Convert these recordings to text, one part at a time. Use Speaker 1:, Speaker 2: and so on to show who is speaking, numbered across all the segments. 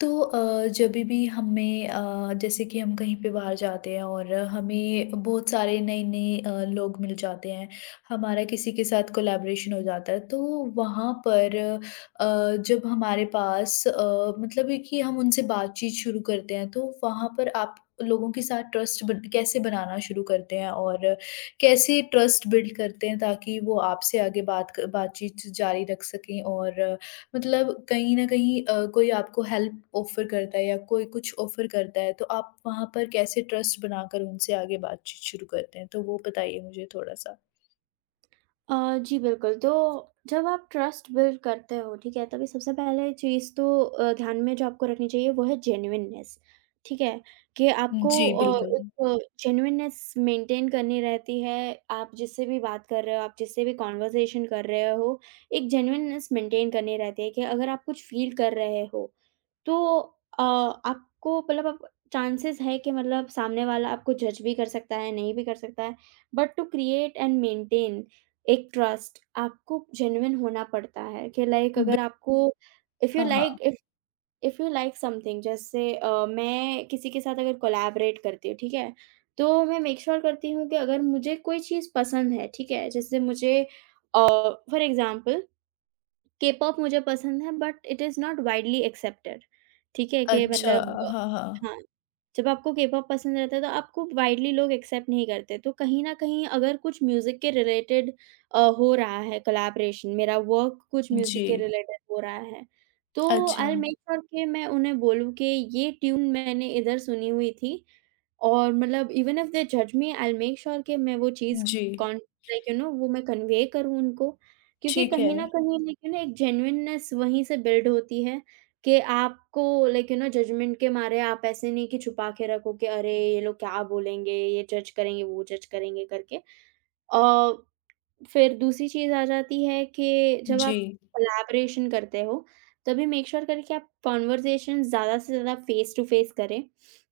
Speaker 1: जब भी हमें जैसे कि हम कहीं पे बाहर जाते हैं और हमें बहुत सारे नए नए अ, लोग मिल जाते हैं, हमारा किसी के साथ कोलैबोरेशन हो जाता है तो वहाँ पर जब हमारे पास मतलब है कि हम उनसे बातचीत शुरू करते हैं तो वहाँ पर आप लोगों के साथ कैसे बनाना शुरू करते हैं और कैसे ट्रस्ट बिल्ड करते हैं ताकि वो आपसे आगे बातचीत जारी रख सकें और मतलब कहीं न कहीं कोई आपको हेल्प ऑफ़र करता है या कोई कुछ ऑफ़र करता है, तो आप वहाँ पर कैसे ट्रस्ट बनाकर उनसे आगे बातचीत शुरू करते हैं? तो वो बताइए मुझे थोड़ा-सा।
Speaker 2: अ, जी बिल्कुल, तो जब आप ट्रस्ट बिल्ड करते हो, ठीक है? तभी सबसे पहले चीज़ तो ध्यान में जो आपको रखनी चाहिए वो है जेन्युइननेस, ठीक है? कि आपको
Speaker 1: जी, बिल्कुल।
Speaker 2: एक जेन्युइननेस मेंटेन करनी रहती है, आप जिससे भी बात कर रहे हो, आप जिससे भी कन्वर्सेशन कर रहे हो, एक जेन्युइननेस मेंटेन करनी रहती है कि अगर आप कुछ फ़ील कर रहे हो तो आपको मतलब आप चांसेस है कि मतलब सामने वाला आपको जज भी कर सकता है, नहीं भी कर सकता है, but to create and maintain एक ट्रस्ट आपको जेन्युइन होना पड़ता है कि लाइक
Speaker 1: बि
Speaker 2: अगर आपको इफ़ यू
Speaker 1: हाँ,
Speaker 2: लाइक
Speaker 1: हाँ।
Speaker 2: If if you like something जैसे मैं किसी के साथ अगर कोलैबोरेट करती हूँ, ठीक है? तो मैं मेक श्योर करती हूँ कि अगर मुझे कोई चीज़ पसंद है, ठीक है? जैसे मुझे अ, फॉर एग्ज़ाम्पल के-पॉप मुझे पसंद है but it is not widely accepted, ठीक है? कि
Speaker 1: अच्छा,
Speaker 2: मतलब
Speaker 1: हाँ, हाँ।
Speaker 2: हाँ। जब आपको के-पॉप पसंद रहता है तो आपको वाइडली लोग एक्सेप्ट नहीं करते। तो कहीं न कहीं अगर कुछ म्यूज़िक के रिलेटेड हो रहा है कोलैबोरेशन मेरा वर्क कुछ
Speaker 1: जी।
Speaker 2: म्यूज़िक के रिलेटेड हो रहा है, तो आई
Speaker 1: अच्छा।
Speaker 2: विल मेक श्योर कि मैं उन्हें बोलूँ कि ये ट्यून मैंने इधर सुनी हुई थी और मतलब इवन इफ दे जज me I will make sure कि मैं वो चीज़
Speaker 1: जी।
Speaker 2: कॉन लाइक यू नो वो मैं कन्वे करूँ उनको। क्योंकि
Speaker 1: ठीक है।
Speaker 2: कहीं न कहीं लाइक यू नो एक जेन्युइननेस वहीं से बिल्ड होती है कि आपको लाइक यू नो जजमेंट के मारे आप ऐसे नहीं कि छुपा के रखो कि अरे ये लोग क्या बोलेंगे, ये जज करेंगे, वो जज करेंगे करके। अ, फिर दूसरी चीज़ आ जाती है कि जब
Speaker 1: जी।
Speaker 2: आप कोलैबोरेशन करते हो, तभी मेक श्योर करें कि आप कन्वर्सेशन ज़्यादा से ज़्यादा फेस टू फेस करें,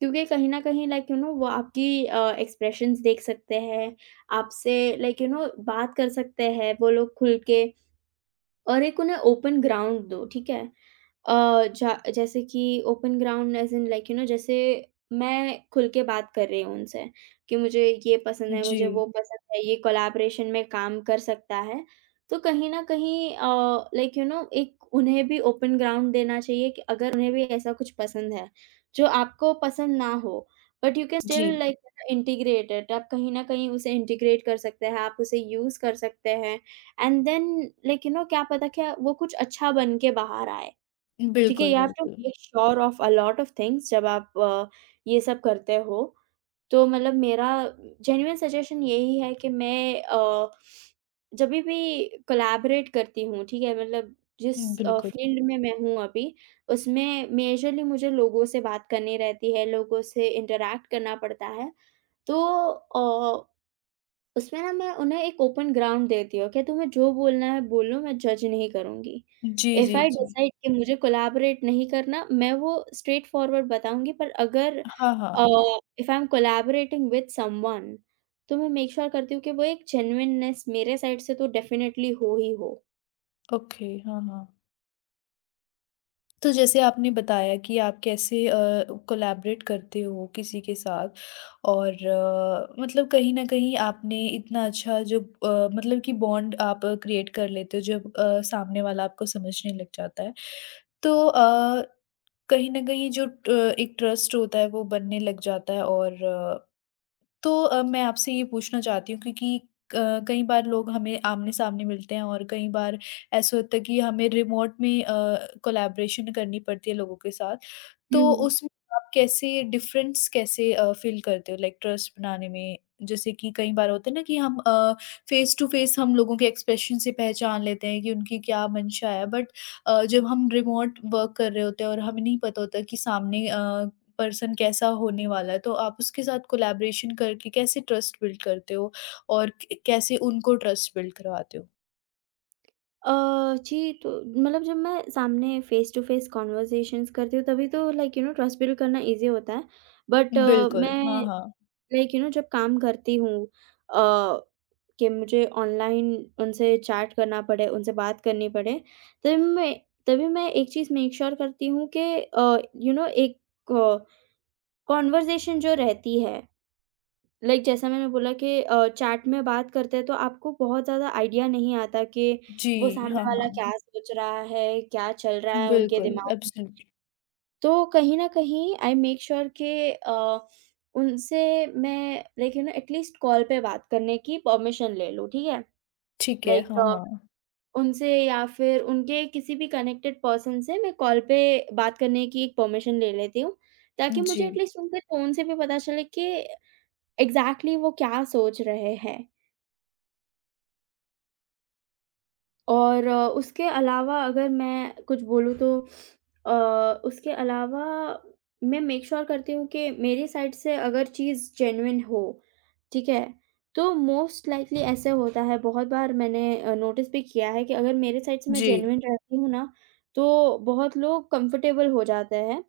Speaker 2: क्योंकि कहीं न कहीं लाइक यू नो वो आपकी एक्सप्रेशंस देख सकते हैं, आपसे लाइक यू नो बात कर सकते हैं वो लोग खुल के और एक उन्हें ओपन ग्राउंड दो, ठीक है? अ, जा जैसे कि open ground as in like you know जैसे मैं खुल के बात कर रही हूँ उनसे कि मुझे ये पसंद है,
Speaker 1: जी।
Speaker 2: मुझे वो पसंद है, ये कोलैबोरेशन में काम कर सकता है। तो कहीं न कहीं लाइक यू नो एक उन्हें भी ओपन ग्राउंड देना चाहिए कि अगर उन्हें भी ऐसा कुछ पसंद है, जो आपको पसंद ना हो, बट यू कैन स्टिल
Speaker 1: जी।
Speaker 2: लाइक इंटीग्रेट इट आप कहीं न कहीं उसे इंटीग्रेट कर सकते हैं, आप उसे यूज़ कर सकते हैं and then like you know क्या पता क्या वो कुछ अच्छा बन के बाहर आए। ठीक है,
Speaker 1: बिल्कुल,
Speaker 2: यू हैव टू
Speaker 1: बिल्कुल।
Speaker 2: Make sure of a lot of things जब आप ये सब करते हो, तो मतलब मेरा जेन्युइन सजेशन यही है कि मैं जभी भी कोलैबोरेट करती हूँ, ठीक है? मतलब जिस
Speaker 1: बिल्कुल।
Speaker 2: फील्ड में मैं हूँ अभी, उसमें मेजरली मुझे लोगों से बात करनी रहती है, लोगों से इंटरैक्ट करना पड़ता है, तो अ उसमें ना मैं उन्हें एक ओपन ग्राउंड देती हूँ कि तुम्हें जो बोलना है बोलो, मैं जज नहीं करूँगी।
Speaker 1: जी,
Speaker 2: if
Speaker 1: ji,
Speaker 2: I hmm.
Speaker 1: Ji.
Speaker 2: Decide कि मुझे कोलैबोरेट नहीं करना, मैं वो स्ट्रेट फॉरवर्ड बताऊँगी पर अगर
Speaker 1: हाँ,
Speaker 2: अ,
Speaker 1: हाँ।
Speaker 2: If I am collaborating with someone तो मैं मेक श्योर करती हूँ कि वो एक जेन्युइननेस मेरे साइड से तो डेफ़िनेटली हो ही हो।
Speaker 1: ओके। हाँ, हाँ। तो जैसे आपने बताया कि आप कैसे कोलैबोरेट करते हो किसी के साथ और मतलब कहीं न कहीं आपने इतना अच्छा जो मतलब कि बॉन्ड आप क्रिएट कर लेते हो जब सामने वाला आपको समझने लग जाता है। तो अ, कहीं न कहीं जो ट एक ट्रस्ट होता है वो बनने लग जाता है और मैं आपसे ये पूछना चाहती हूँ क्योंकि अ, कई बार लोग हमें आमने-सामने मिलते हैं और कई बार ऐसा होता है कि हमें रिमोट में कोलैबोरेशन करनी पड़ती है लोगों के साथ।
Speaker 2: हुँ,
Speaker 1: तो
Speaker 2: हुँ।
Speaker 1: उसमें आप कैसे डिफरेंस फ़ील करते हो लाइक ट्रस्ट बनाने में? जैसे कि कई बार होता है ना कि हम फ़ेस टू फ़ेस हम लोगों के एक्सप्रेशन से पहचान लेते हैं कि उनकी क्या मंशा है, बट जब हम रिमोट वर्क कर रहे होते हैं और हमें नहीं पता होता कि सामने पर्सन कैसा होने वाला है, तो आप उसके साथ कोलैबोरेशन करके कैसे ट्रस्ट बिल्ड करते हो और क कैसे उनको ट्रस्ट बिल्ड करवाते हो?
Speaker 2: अ, जी, तो मतलब जब मैं सामने फ़ेस टू फ़ेस कन्वर्सेशंस करती हूँ तभी तो like you know trust build करना ईज़ी होता है। बट
Speaker 1: बिल्कुल,
Speaker 2: मैं
Speaker 1: हाँ, हाँ।
Speaker 2: लाइक यू नो जब काम करती हूँ अ, कि मुझे ऑनलाइन उनसे चैट करना पड़े, उनसे बात करनी पड़े, तभी मैं तभी मैं एक चीज़ मेक श्योर करती हूँ कि यू नो एक कॉन्वर्सेशन जो रहती है, लाइक जैसा मैंने बोला कि चैट में बात करते हैं तो आपको बहुत ज़्यादा आइडिया नहीं आता कि वो
Speaker 1: जी,
Speaker 2: सामने
Speaker 1: हाँ,
Speaker 2: वाला
Speaker 1: हाँ।
Speaker 2: क्या सोच रहा है, क्या चल रहा है उनके हुँ।
Speaker 1: बिल्कुल,
Speaker 2: दिमाग।
Speaker 1: एब्सोल्यूटली।
Speaker 2: तो कहीं न कहीं आई मेक श्योर के उनसे मैं like you know at least call पे बात करने की परमिशन ले लूँ, ठीक है?
Speaker 1: ठीक है,
Speaker 2: लाइक
Speaker 1: हाँ, हाँ।
Speaker 2: उनसे या फिर उनके किसी भी कनेक्टेड पर्सन से मैं कॉल पे बात करने की एक परमिशन ले लेती हूँ, ताकि मुझे
Speaker 1: जी।
Speaker 2: एटलीस्ट उनके टोन से भी पता चले कि एग्ज़ैक्टली वो क्या सोच रहे हैं। और उसके अलावा अगर मैं कुछ बोलूँ तो उसके अलावा मैं मेक श्योर करती हूँ कि मेरी साइड से अगर चीज़ जेन्युइन हो, ठीक है? तो मोस्ट लाइकली ऐसे होता है बहुत बार मैंने नोटिस भी किया है कि अगर मेरे साइड से मैं
Speaker 1: जी,
Speaker 2: जेन्युइन रहती हूँ ना, तो बहुत लोग कंफर्टेबल हो जाते हैं।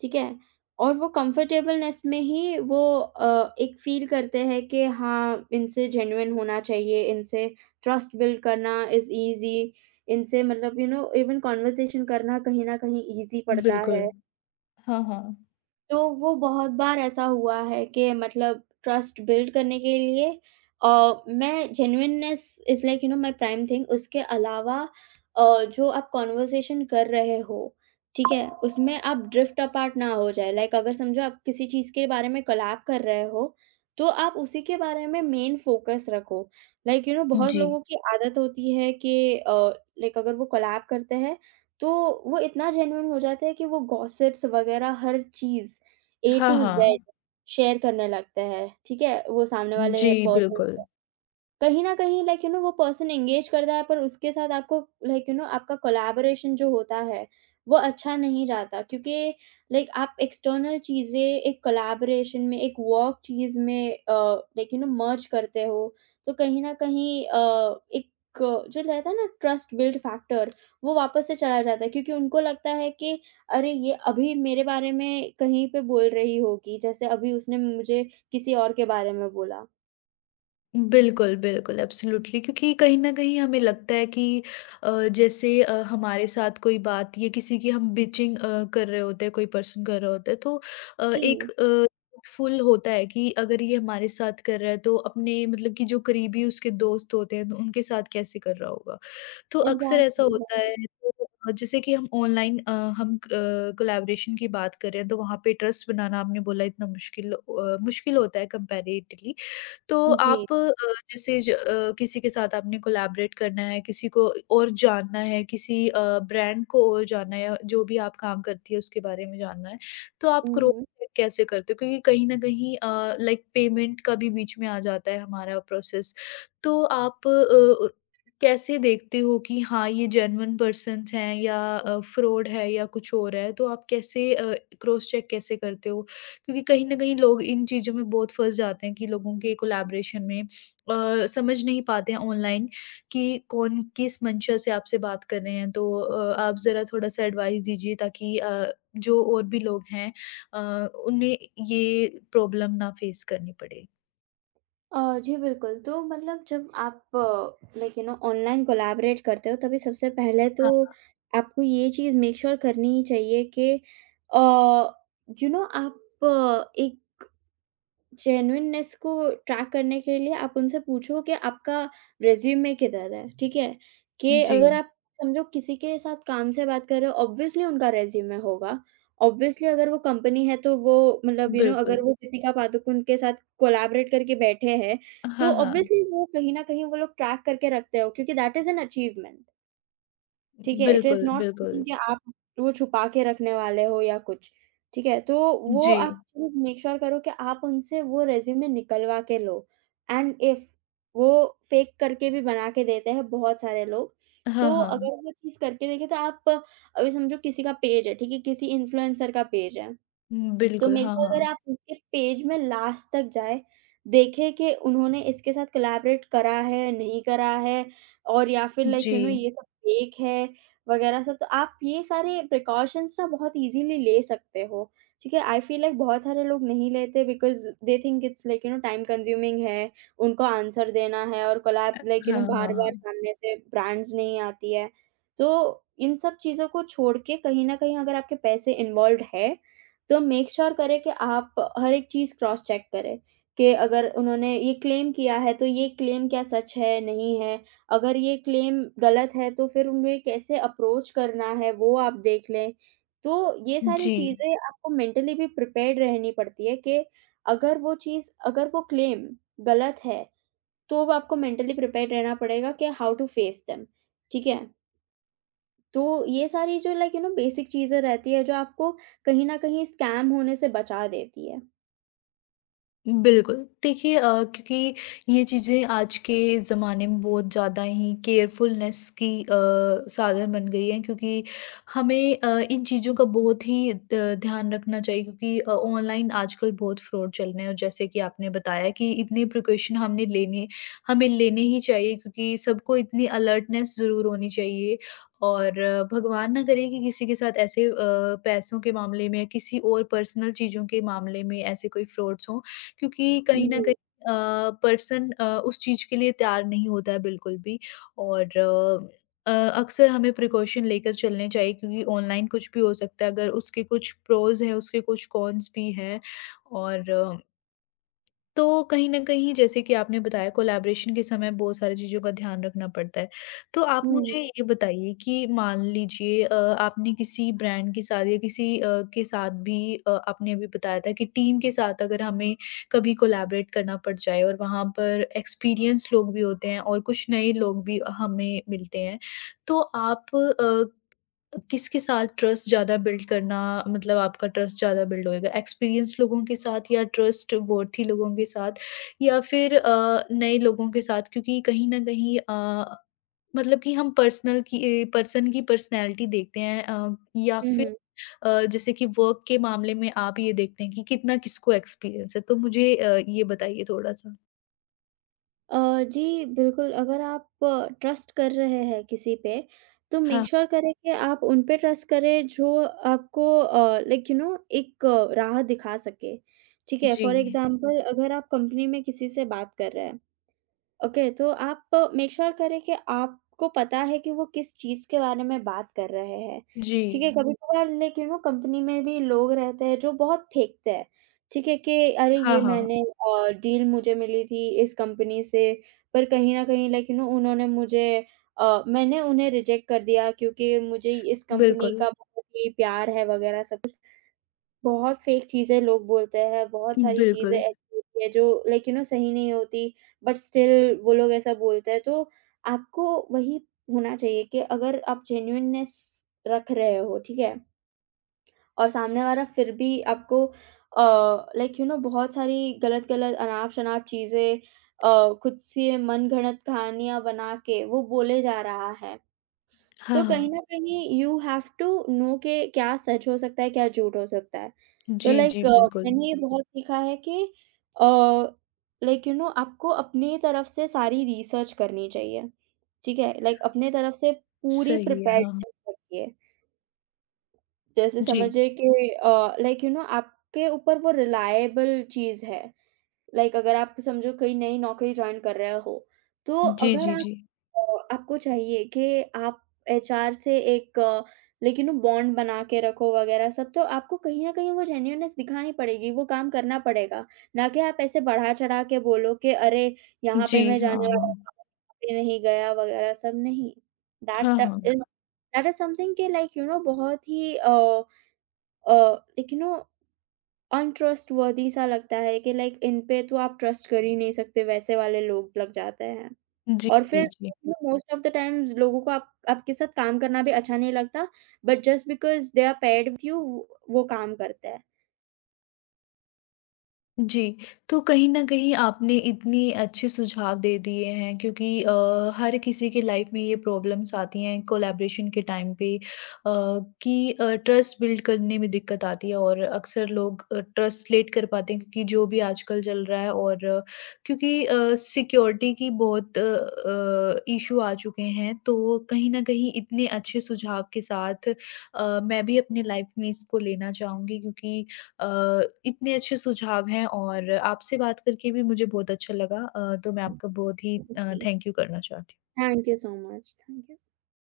Speaker 2: ठीक है? और वो कम्फ़र्टेबलनेस में ही वो एक फ़ील करते हैं कि हाँ, इनसे जेन्युइन होना चाहिए, इनसे ट्रस्ट बिल्ड करना इज़ ईज़ी, इनसे मतलब यू नो इवन कन्वर्सेशन करना कहीं न कहीं ईज़ी पड़ता
Speaker 1: बिल्कुल।
Speaker 2: है।
Speaker 1: हाँ, हाँ।
Speaker 2: तो वो बहुत बार ऐसा हुआ है कि मतलब ट्रस्ट बिल्ड करने के लिए अ, मैं genuineness is like you know my prime thing उसके अलावा जो आप कॉन्वर्सेशन कर रहे हो, ठीक है? उसमें आप ड्रिफ्ट अपार्ट ना हो जाए। लाइक अगर समझो आप किसी चीज़ के बारे में कोलैब कर रहे हो, तो आप उसी के बारे में मेन फोकस रखो। लाइक यू नो बहुत
Speaker 1: जी।
Speaker 2: लोगों की आदत होती है कि लाइक अगर वो कोलैब करते हैं, तो वो इतना जेन्युइन हो जाते हैं कि वो गॉसिप्स वगैरह हर चीज़ ए
Speaker 1: हाँ,
Speaker 2: टू ज़ेड
Speaker 1: हाँ।
Speaker 2: शेयर करने लगते हैं, ठीक है? वो सामने
Speaker 1: जी,
Speaker 2: वाले पर्सन
Speaker 1: बिल्कुल।
Speaker 2: से। कहीं न कहीं लाइक यू नो वो पर्सन एंगेज करता है पर उसके साथ आपको लाइक यू नो आपका कोलैबोरेशन जो होता है, वो अच्छा नहीं जाता क्योंकि लाइक आप एक्सटर्नल चीज़ें एक कोलैबोरेशन में, एक वर्क चीज़ में लाइक यू नो मर्ज करते हो, तो कहीं न कहीं एक जो रहता है ना ट्रस्ट बिल्ड फैक्टर वो वापस से चला जाता है क्योंकि उनको लगता है कि अरे ये अभी मेरे बारे में कहीं पे बोल रही होगी, जैसे अभी उसने मुझे किसी और के बारे में बोला।
Speaker 1: बिल्कुल, बिल्कुल, एब्सोल्यूटली क्योंकि कहीं न कहीं हमें लगता है कि अ, जैसे हमारे साथ कोई बात या किसी की हम बिचिंग कर रहे होते हैं, कोई पर्सन कर रहा होता है तो अ,
Speaker 2: जी।
Speaker 1: एक अ, फुल होता है कि अगर ये हमारे साथ कर रहा है तो अपने मतलब कि जो करीबी उसके दोस्त होते हैं, तो उनके साथ कैसे कर रहा होगा। तो अक्सर ऐसा
Speaker 2: एग्ज़ैक्टली
Speaker 1: होता
Speaker 2: वही।
Speaker 1: है तो जैसे कि हम ऑनलाइन हम अ, कोलैबोरेशन की बात करें तो वहाँ पे ट्रस्ट बनाना आपने बोला, मुश्किल होता है कंपैरेटिवली। तो
Speaker 2: जी।
Speaker 1: आप अ, जैसे किसी के साथ आपने कोलैबोरेट करना है, किसी को और जानना है, किसी ब्रांड को और जानना है या जो भी आप काम करती है उसके बारे में जानना है, तो आप
Speaker 2: हुँ,
Speaker 1: क्रॉस
Speaker 2: हुँ।
Speaker 1: चेक कैसे करते हो? क्योंकि कहीं न कहीं लाइक पेमेंट का भी बीच में आ जाता है हमारा प्रोसेस। तो आप कैसे देखते हो कि हाँ, ये जेन्युइन पर्सन्स हैं या फ्रॉड है या कुछ और है? तो आप कैसे अ, क्रॉस चेक कैसे करते हो? क्योंकि कहीं न कहीं लोग इन चीज़ों में बहुत फँस जाते हैं कि लोगों के कोलैबोरेशन में समझ नहीं पाते हैं ऑनलाइन कि कौन किस मंशा से आपसे बात कर रहे हैं। तो आप ज़रा थोड़ा-सा एडवाइस दीजिए ताकि जो और भी लोग हैं उन्हें ये प्रॉब्लम ना फेस करनी पड़े।
Speaker 2: जी बिल्कुल, तो मतलब जब आप like you know online collaborate करते हो तभी सबसे पहले तो
Speaker 1: हाँ।
Speaker 2: आपको ये चीज़ मेक श्योर करनी ही चाहिए कि अ, यू नो आप एक जेन्युइननेस को ट्रैक करने के लिए आप उनसे पूछो कि आपका रिज़्यूमे किधर है, ठीक है? कि
Speaker 1: जी,
Speaker 2: अगर आप समझो किसी के साथ काम से बात कर रहे हो, ऑब्वियसली उनका रिज़्यूमे होगा। ऑब्वियसली अगर वो कंपनी है तो वो मतलब यू नो अगर
Speaker 1: बिल्कुल।
Speaker 2: वो दीपिका पादुकोण के साथ कोलैबोरेट करके बैठे हैं, तो
Speaker 1: हाँ, हाँ।
Speaker 2: ऑब्वियसली वो कहीं न कहीं वो लोग ट्रैक करके रखते हो क्योंकि दैट इज़ एन अचीवमेंट। ठीक है? इट इज़
Speaker 1: बिल्कुल,
Speaker 2: नॉट समथिंग
Speaker 1: बिल्कुल।
Speaker 2: कि आप वो छुपा के रखने वाले हो या कुछ, ठीक है? तो वो
Speaker 1: जी।
Speaker 2: आप प्लीज़ मेक श्योर करो कि आप उनसे वो रिज़्यूमे निकलवा के लो एंड इफ वो फेक करके भी बना के देते हैं बहुत सारे लोग,
Speaker 1: हाँ,
Speaker 2: तो
Speaker 1: हाँ।
Speaker 2: अगर वो चीज़ करके देखें तो आप अभी समझो किसी का पेज है, ठीक है? किसी इन्फ्लुएंसर का पेज है। तो
Speaker 1: बिल्कुल,
Speaker 2: मेक
Speaker 1: हाँ,
Speaker 2: श्योर अगर
Speaker 1: हाँ।
Speaker 2: आप उसके पेज में लास्ट तक जाएँ, देखें कि उन्होंने इसके साथ कोलैबोरेट करा है, नहीं करा है और या फिर लाइक
Speaker 1: जी।
Speaker 2: यू नो ये सब फेक है वगैरह सब। तो आप ये सारे प्रिकॉशंस ना बहुत ईज़िली ले सकते हो, ठीक है? आई फ़ील लाइक बहुत सारे लोग नहीं लेते because they think it's like you know time consuming है, उनको आंसर देना है और कोलैब
Speaker 1: अ,
Speaker 2: लाइक यू
Speaker 1: हाँ,
Speaker 2: नो
Speaker 1: हाँ, हाँ।
Speaker 2: बार-बार सामने से ब्रांड्स नहीं आती है। तो इन सब चीज़ों को छोड़ के कहीं न कहीं अगर आपके पैसे इन्वॉल्व्ड है तो मेक श्योर करें कि आप हर एक चीज़ क्रॉस चेक करें कि अगर उन्होंने ये क्लेम किया है, तो ये क्लेम क्या सच है, नहीं है? अगर ये क्लेम गलत है, तो फिर उन्हें कैसे अप्रोच करना है, वो आप देख लें। तो ये सारी
Speaker 1: जी।
Speaker 2: चीज़ें आपको मेंटली भी प्रिपेयर्ड रहनी पड़ती है कि अगर वो क्लेम गलत है, तो वो आपको मेंटली प्रिपेयर्ड रहना पड़ेगा कि हाउ टू फेस देम, ठीक है? तो ये सारी जो लाइक यू नो बेसिक चीज़ें रहती है जो आपको कहीं न कहीं स्कैम होने से बचा देती है।
Speaker 1: बिल्कुल। देखिए, क्योंकि ये चीज़ें आज के ज़माने में बहुत ज़्यादा ही केयरफुलनेस की साधन बन गई हैं, क्योंकि हमें इन चीज़ों का बहुत ही द ध्यान रखना चाहिए क्योंकि ऑनलाइन आजकल बहुत फ्रॉड चल रहे हैं और जैसे कि आपने बताया कि इतने प्रिकॉशन हमने लेने हमें लेने ही चाहिए, क्योंकि सबको इतनी अलर्टनेस ज़रूर होनी चाहिए और भगवान ना करे कि किसी के साथ ऐसे पैसों के मामले में या किसी और पर्सनल चीज़ों के मामले में ऐसे कोई फ्रॉड्स हों। क्योंकि कहीं न
Speaker 2: जी।
Speaker 1: कहीं अ, पर्सन उस चीज़ के लिए तैयार नहीं होता है बिल्कुल भी और अक्सर हमें प्रिकॉशन लेकर चलने चाहिए क्योंकि ऑनलाइन कुछ भी हो सकता है, अगर उसके कुछ प्रोज़ हैं, उसके कुछ कॉन्स भी हैं और तो कहीं न कहीं जैसे कि आपने बताया कोलैबोरेशन के समय बहुत सारी चीज़ों का ध्यान रखना पड़ता है। तो आप
Speaker 2: हुँ।
Speaker 1: मुझे ये बताइए कि मान लीजिए आपने किसी ब्रांड के साथ या किसी के साथ भी आपने अभी बताया था कि टीम के साथ अगर हमें कभी कोलैबोरेट करना पड़ जाए और वहाँ पर एक्सपीरियंस लोग भी होते हैं और कुछ नए लोग भी हमें मिलते हैं। तो आप किसके साथ ट्रस्ट ज़्यादा बिल्ड करना मतलब आपका ट्रस्ट ज़्यादा बिल्ड होएगा, एक्सपीरियंस्ड लोगों के साथ या ट्रस्टवर्थी लोगों के साथ या फिर नए लोगों के साथ? क्योंकि कहीं न कहीं मतलब कि हम पर्सनल की ए पर्सन की पर्सनैलिटी देखते हैं या
Speaker 2: हुँ,
Speaker 1: फिर
Speaker 2: हुँ।
Speaker 1: जैसे कि वर्क के मामले में आप ये देखते हैं कि कितना किसको एक्सपीरियंस है। तो मुझे ये बताइए थोड़ा-सा?
Speaker 2: जी बिल्कुल, अगर आप ट्रस्ट कर रहे हैं किसी पे, तो मेक
Speaker 1: हाँ।
Speaker 2: श्योर करें कि आप उन पे ट्रस्ट करें जो आपको लाइक यू नो एक राह दिखा सके, ठीक है? फॉर
Speaker 1: जी,
Speaker 2: एग्ज़ाम्पल अगर आप कंपनी में किसी से बात कर रहे हैं ओके, तो आप मेक श्योर करें कि आपको पता है कि वो किस चीज़ के बारे में बात कर रहे हैं,
Speaker 1: जी।
Speaker 2: ठीक है? हुँ। कभी-कभार लेकिन वो कंपनी में भी लोग रहते हैं जो बहुत फेंकते हैं, ठीक है? कि अरे
Speaker 1: हाँ,
Speaker 2: ये
Speaker 1: हाँ।
Speaker 2: मैंने डील मुझे मिली थी इस कंपनी से, पर कहीं न कहीं लाइक यू नो उन्होंने मुझे मैंने उन्हें रिजेक्ट कर दिया क्योंकि मुझे इस कंपनी
Speaker 1: बिल्कुल,
Speaker 2: का बहुत ही प्यार है वगैरह सब बहुत फ़ेक चीज़ें लोग बोलते हैं, बहुत सारी चीज़ें
Speaker 1: बिल्कुल।
Speaker 2: ऐसी होती है जो लाइक यू नो सही नहीं होती, बट स्टिल वो लोग ऐसा बोलते हैं। तो आपको वही होना चाहिए कि अगर आप जेन्युइननेस रख रहे हो, ठीक है? और सामने वाला फिर भी आपको अ, लाइक यू नो बहुत सारी गलत-गलत, अनाप-शनाप चीज़ें खुद से मनगढ़ंत कहानियाँ बना के वो बोले जा रहा है। तो
Speaker 1: हाँ,
Speaker 2: कहीं न
Speaker 1: हाँ।
Speaker 2: कहीं यू हैव टू नो के क्या सच हो सकता है, क्या झूठ हो सकता है। तो
Speaker 1: जी, जी,
Speaker 2: लाइक
Speaker 1: बिल्कुल।
Speaker 2: मैंने ये बहुत सीखा है कि अ, लाइक यू नो आपको अपनी तरफ से सारी रिसर्च करनी चाहिए, ठीक है? लाइक अपने तरफ से पूरी
Speaker 1: सही है, हाँ।
Speaker 2: प्रिपेयर्डनेस रखिए। जैसे
Speaker 1: जी।
Speaker 2: समझिए कि लाइक यू नो आपके ऊपर वो रिलाएबल चीज़ है। लाइक अगर आप समझो कहीं नई नौकरी जॉइन कर रहे हो, तो
Speaker 1: जी,
Speaker 2: अगर
Speaker 1: जी,
Speaker 2: आप
Speaker 1: जी।
Speaker 2: अ, आपको चाहिए कि आप एचआर से एक लेकिन वो बॉन्ड बना के रखो वगैरह सब तो आपको कहीं न कहीं वो जेन्युइननेस दिखानी पड़ेगी, वो काम करना पड़ेगा। ना कि आप ऐसे बढ़ा-चढ़ा के बोलो कि अरे! यहाँ पे
Speaker 1: जी,
Speaker 2: मैं
Speaker 1: हाँ,
Speaker 2: जाने
Speaker 1: हाँ।
Speaker 2: वाला था, यहाँ पे नहीं गया वगैरह सब नहीं। दैट
Speaker 1: हाँ, हाँ।
Speaker 2: इज़, हाँ, दैट इज़ समथिंग कि लाइक यू नो बहुत ही uh, like you know untrustworthy सा लगता है कि लाइक इन पे तो आप ट्रस्ट कर ही नहीं सकते, वैसे वाले लोग लग जाते हैं।
Speaker 1: जी,
Speaker 2: और
Speaker 1: जी,
Speaker 2: फिर
Speaker 1: जी।
Speaker 2: मोस्ट ऑफ द टाइम्स लोगों को आप आपके साथ काम करना भी अच्छा नहीं लगता, but just because they are paired with you वो काम करते हैं।
Speaker 1: जी, तो कहीं न कहीं आपने इतनी अच्छे सुझाव दे दिए हैं क्योंकि हर किसी के लाइफ़ में ये प्रॉब्लम्स आती हैं कोलैबोरेशन के टाइम पे, कि ट्रस्ट बिल्ड करने में दिक्कत आती है और अक्सर लोग ट्रस्टलेट कर पाते हैं क्योंकि जो भी आजकल चल रहा है और क्योंकि सिक्योरिटी की बहुत इश्यू आ चुके हैं, तो कहीं न कहीं इतने अच्छे सुझाव के साथ मैं भी अपने लाइफ़ में इसको लेना चाहूँगी क्योंकि अ, इतने अच्छे सुझाव हैं और आपसे बात करके भी मुझे बहुत अच्छा लगा। तो मैं आपका बहुत ही
Speaker 2: जी,
Speaker 1: थैंक यू करना चाहती हूँ।
Speaker 2: Thank you so much, thank you.